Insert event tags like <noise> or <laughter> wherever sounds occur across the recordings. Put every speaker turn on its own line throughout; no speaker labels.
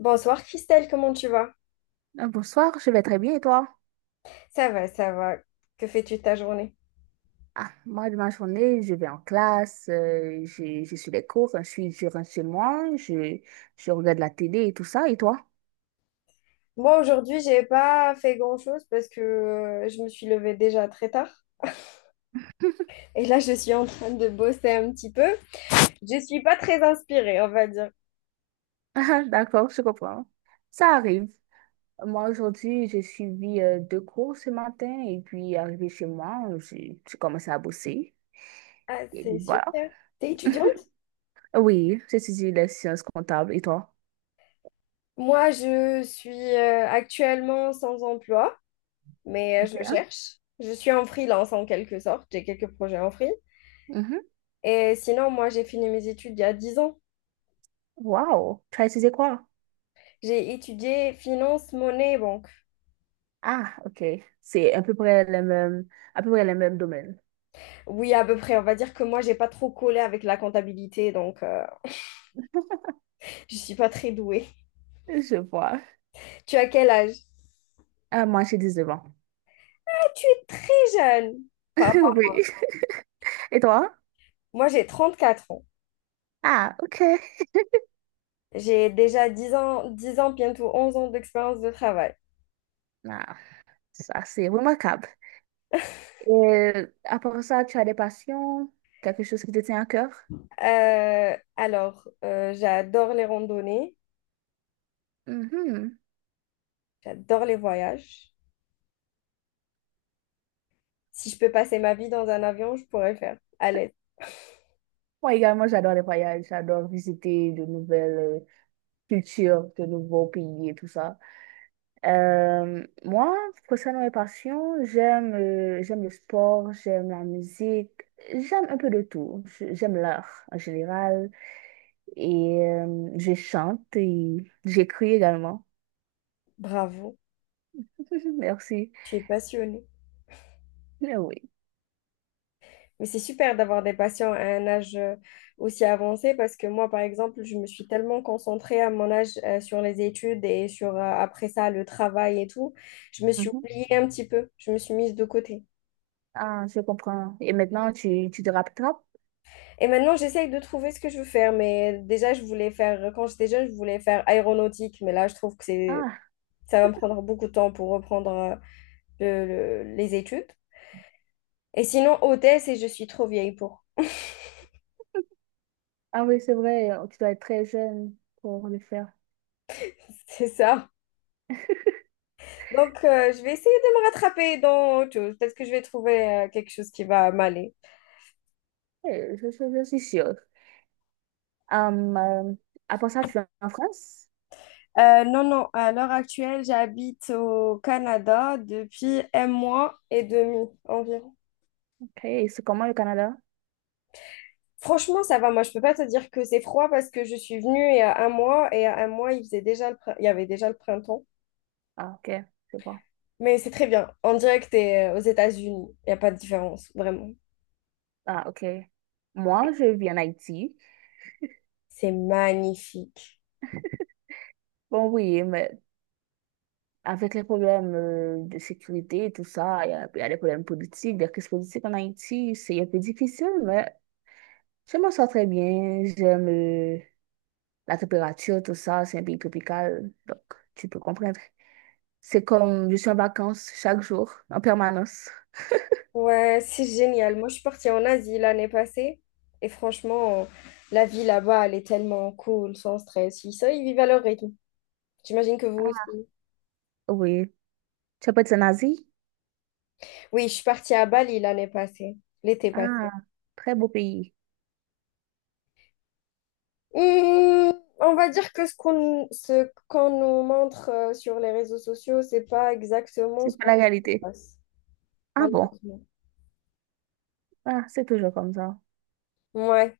Bonsoir Christelle, comment tu vas?
Bonsoir, je vais très bien et toi?
Ça va, ça va. Que fais-tu de ta journée?
Ah, moi, de ma journée, je vais en classe, je suis les cours, je suis, je rentre chez moi, je regarde la télé et tout ça. Et toi? <laughs>
Moi aujourd'hui, j'ai pas fait grand-chose parce que je me suis levée déjà très tard. Et là, je suis en train de bosser un petit peu. Je suis pas très inspirée, on va dire.
Ah, d'accord, je comprends. Ça arrive. Moi, aujourd'hui, j'ai suivi deux cours ce matin et puis, arrivé chez moi, j'ai commencé à bosser.
Ah,
Et
c'est
puis, voilà.
super. T'es étudiante?
Oui, j'ai étudié les sciences comptables. Et toi?
Moi, je suis actuellement sans emploi, mais je
Ok.
cherche. Je suis en freelance en quelque sorte. J'ai quelques projets en free.
Mhm.
Et sinon, moi, j'ai fini mes études il y a 10 ans.
Wow. Tu as étudié quoi?
J'ai étudié finance, monnaie, banque.
Ah, ok. C'est à peu près le même, à peu près le même domaine.
Oui, à peu près. On va dire que moi, j'ai pas trop collé avec la comptabilité, donc je suis pas très douée.
Je vois.
<laughs> Tu as quel âge?
Moi, j'ai 19 ans.
Ah, tu es très jeune. par
<laughs>
rapport-
Oui. Et toi?
Moi, j'ai 34 ans.
Ah, ok.
J'ai déjà 10 ans, bientôt 11 ans d'expérience de travail.
Ah, ça, c'est remarquable. Et à part ça, tu as des passions? Quelque chose qui te tient à cœur?
J'adore les randonnées,
Mhm.
j'adore les voyages. Si je peux passer ma vie dans un avion, je pourrais le faire. À l'aise. <laughs>
Moi également, j'adore les voyages. J'adore visiter de nouvelles cultures, de nouveaux pays et tout ça. Moi, concernant mes passions, j'aime le sport, j'aime la musique, j'aime un peu de tout. J'aime l'art en général. Et je chante et j'écris également.
Bravo,
<laughs> Merci.
tu es passionnée.
Mais oui.
Mais c'est super d'avoir des patients à un âge aussi avancé parce que moi, par exemple, je me suis tellement concentrée à mon âge sur les études et sur après ça le travail et tout, je me suis
Mhm.
oubliée un petit peu, je me suis mise de côté.
Ah, je comprends. Et maintenant, tu te rattrapes?
Et maintenant, j'essaye de trouver ce que je veux faire, mais déjà, je voulais faire, quand j'étais jeune, je voulais faire aéronautique, mais là, je trouve que c'est,
Ah,
ça va me prendre beaucoup de temps pour reprendre le- les études. Et sinon, hôtesse, et je suis trop vieille pour. <laughs>
ah oui, c'est vrai, tu dois être très jeune pour le faire.
C'est ça. Donc, je vais essayer de me rattraper dans autre chose. Peut-être que je vais trouver quelque chose qui va m'aller.
Eh, Je, je suis sûre. Hum, euh, Après ça, tu es en France?
Non, non, à l'heure actuelle, j'habite au Canada depuis un mois et demi environ.
Ok, et c'est comment le Canada?
Franchement, ça va. Moi, je peux pas te dire que c'est froid parce que je suis venue il y a un mois et à un mois, il faisait déjà le il y avait déjà le printemps.
Ah, ok, c'est bon.
Mais c'est très bien. On dirait que tu es aux États-Unis. Il n'y a pas de différence, vraiment.
Ah, ok. Moi, je vis en Haïti.
C'est magnifique.
Bon, oui, mais avec les problèmes de sécurité et tout ça, il y a les problèmes politiques, des crises politiques en Haïti, c'est un peu difficile, mais je m'en sors très bien. J'aime la température, tout ça, c'est un pays tropical, donc tu peux comprendre. C'est comme je suis en vacances chaque jour, en permanence.
Ouais, c'est génial. Moi, je suis partie en Asie l'année passée et franchement, la vie là-bas, elle est tellement cool, sans stress. Ils, ça, ils vivent à leur rythme. J'imagine que vous aussi.
Oui. Tu as pas été en Asie?
Oui, je suis partie à Bali l'année passée, l'été passé.
Ah, très beau pays.
Hmm, on va dire que ce qu'on nous montre sur les réseaux sociaux, c'est pas exactement ce
C'est pas
qu'on
la réalité.
passe,
Ah bon?
malheureusement.
Ah, c'est toujours comme ça.
Ouais,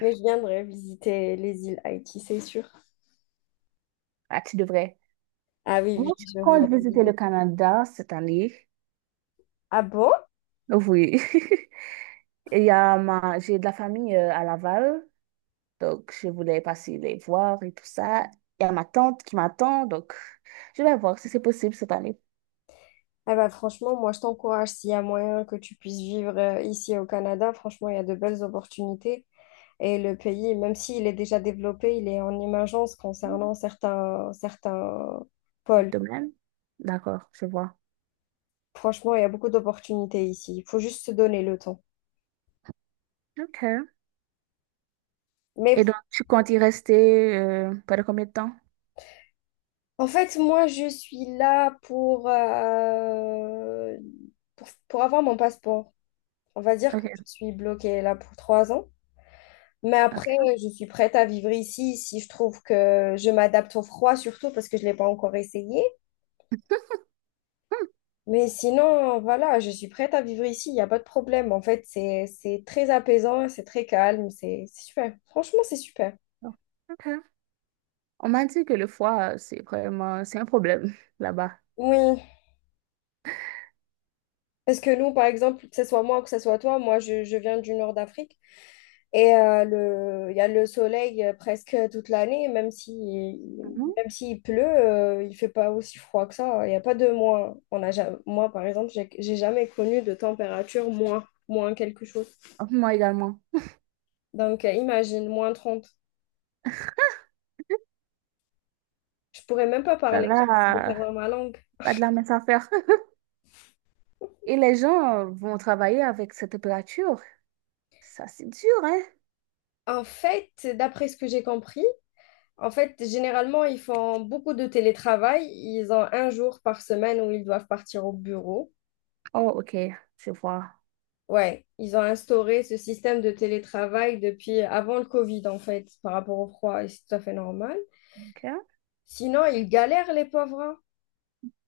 mais je viendrai visiter les îles Haïti, c'est sûr.
Ah, tu devrais.
Ah oui,
Moi,
oui,
je
je vois.
compte visiter le Canada cette année.
Ah bon?
Oui. <laughs> Et il y a ma... J'ai de la famille à Laval, donc je voulais passer les voir et tout ça. Il y a ma tante qui m'attend, donc je vais voir si c'est possible cette année.
Ah bah franchement, moi je t'encourage s'il y a moyen que tu puisses vivre ici au Canada. Franchement, il y a de belles opportunités. Et le pays, même s'il est déjà développé, il est en émergence concernant certains pôles.
De même. D'accord, je vois.
Franchement, il y a beaucoup d'opportunités ici. Il faut juste se donner le temps.
OK. Et
Mais
donc, tu comptes y rester pendant combien de temps?
en fait, moi, je suis là pour, pour avoir mon passeport. On va dire que
OK,
je suis bloquée là pour 3 ans. Mais après,
OK.
je suis prête à vivre ici si je trouve que je m'adapte au froid, surtout parce que je ne l'ai pas encore essayé.
Hmm,
Mais sinon, voilà, je suis prête à vivre ici. Il n'y a pas de problème. En fait, c'est très apaisant, c'est très calme, c'est super. Franchement, c'est super.
OK. On m'a dit que le foie, c'est vraiment... C'est un problème <laughs> là-bas.
Oui, parce que nous, par exemple, que ce soit moi ou que ce soit toi, moi, je viens du nord d'Afrique et il y a le soleil presque toute l'année, même si,
Mhm.
même s'il pleut, il fait pas aussi froid que ça. Il n'y a pas de moins. Moi, par exemple, j'ai jamais connu de température moins quelque chose.
Moi également.
Donc, imagine, -30. Je pourrais même pas
Là,
parler, je vais
là,
perdre ma langue.
pas de la mince affaire. <laughs> Et les gens vont travailler avec cette température. Ça, c'est dur, hein?
En fait, d'après ce que j'ai compris, en fait, généralement, ils font beaucoup de télétravail. Ils ont un jour par semaine où ils doivent partir au bureau.
Oh, ok, je vois.
Ouais, ils ont instauré ce système de télétravail depuis avant le Covid, en fait, par rapport au froid, et c'est tout à fait normal.
Ok. Ah.
Sinon, ils galèrent, les pauvres, hein.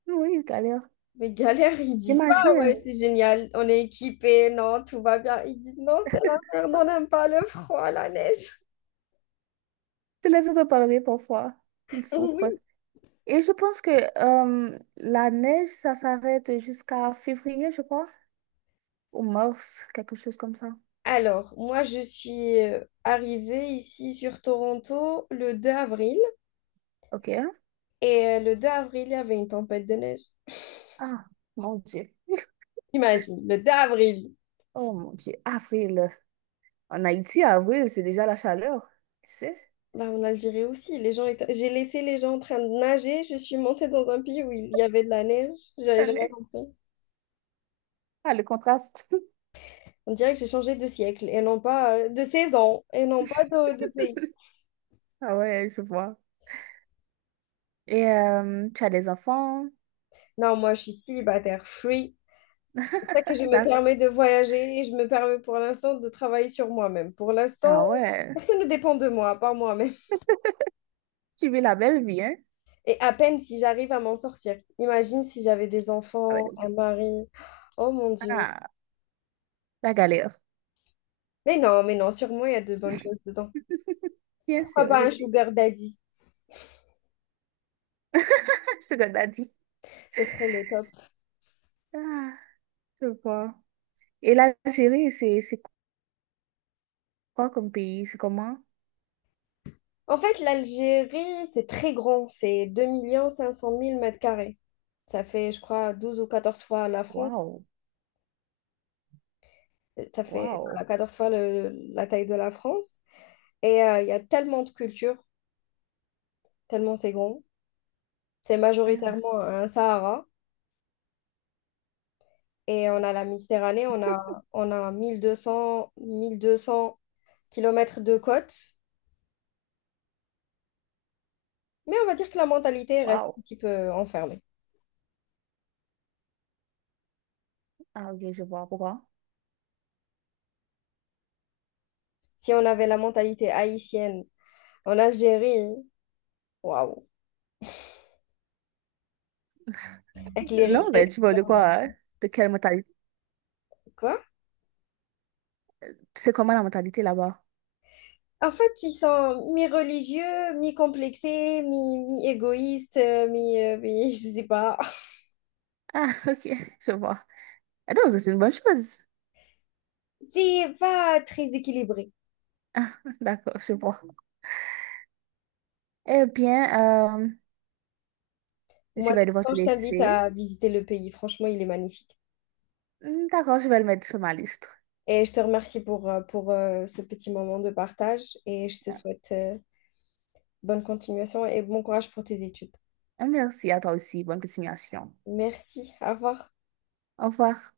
Oui, il galère.
Mais galèrent, ils disent pas, ouais,
J'imagine.
c'est génial, on est équipés, non, tout va bien. Ils disent, non, c'est la merde, on n'aime pas le froid, la neige.
Tu les entends parler parfois. Ils
<laughs>
souffrent.
Oui.
Et je pense que la neige, ça s'arrête jusqu'à février, je crois, ou mars, quelque chose comme ça.
Alors, moi, je suis arrivée ici sur Toronto le 2 avril.
Ok.
Et le 2 avril, il y avait une tempête de neige.
Ah, mon Dieu.
Imagine, le 2 avril.
Oh, mon Dieu. Avril. En Haïti, avril, c'est déjà la chaleur. Tu sais?
Bah, en Algérie aussi, les gens étaient... J'ai laissé les gens en train de nager, je suis montée dans un pays où il y avait de la neige, j'avais jamais
Allez.
compris.
Ah, le contraste. <laughs>
On dirait que j'ai changé de siècle et non pas de saison et non pas de pays.
Ah ouais, je vois. Et tu as des enfants.
Non, moi je suis célibataire, free. C'est pour ça que je me
D'accord.
permets de voyager et je me permets pour l'instant de travailler sur moi-même. Pour
Ah
l'instant,
ouais.
personne ne dépend de moi, à part moi-même.
Tu vis la belle vie, hein?
Et à peine si j'arrive à m'en sortir. Imagine si j'avais des
Avec
enfants,
des enfants.
un mari. Oh mon Dieu.
Ah. La galère.
Mais non, sûrement il y a de bonnes choses dedans.
Bien
Pourquoi
sûr,
pas
je
un
sais.
sugar daddy?
<laughs> Ce que t'as dit.
Ce serait le top.
Ah, je vois. Et l'Algérie, c'est quoi comme pays? C'est comment?
En fait, l'Algérie, c'est très grand. C'est 2 500 000 mètres carrés. Ça fait, je crois, 12 ou 14 fois la France.
Waouh,
Ça fait voilà,
waouh.
14 fois la taille de la France. Et il y a tellement de cultures, tellement c'est grand. C'est
Ah,
majoritairement un Sahara. Et on a la Méditerranée, on a 1200 kilomètres de côte. Mais on va dire que la mentalité reste
waouh.
un petit peu enfermée.
Ah, ok, je vois pourquoi.
Si on avait la mentalité haïtienne en Algérie, waouh, avec les
Non,
richesses,
mais tu vois de quoi? Hein? De quelle mentalité?
quoi.
C'est comment la mentalité là-bas?
En fait, ils sont mi-religieux, mi-complexés, mi-égoïstes, <laughs> je sais pas.
Ah, <laughs> ok, je vois. Ah, donc, c'est une bonne chose.
C'est pas très équilibré.
D'accord, je vois. Eh bien,
Moi,
je
de
vais
toute
devoir
façon,
te
je t'invite
laisser.
à visiter le pays. Franchement, il est magnifique.
Hmm, d'accord, je vais le mettre sur ma liste.
Et je te remercie pour, ce petit moment de partage et je te souhaite bonne continuation et bon courage pour tes études.
Ah, merci à toi aussi. Bonne continuation.
Merci, au revoir.
Au revoir.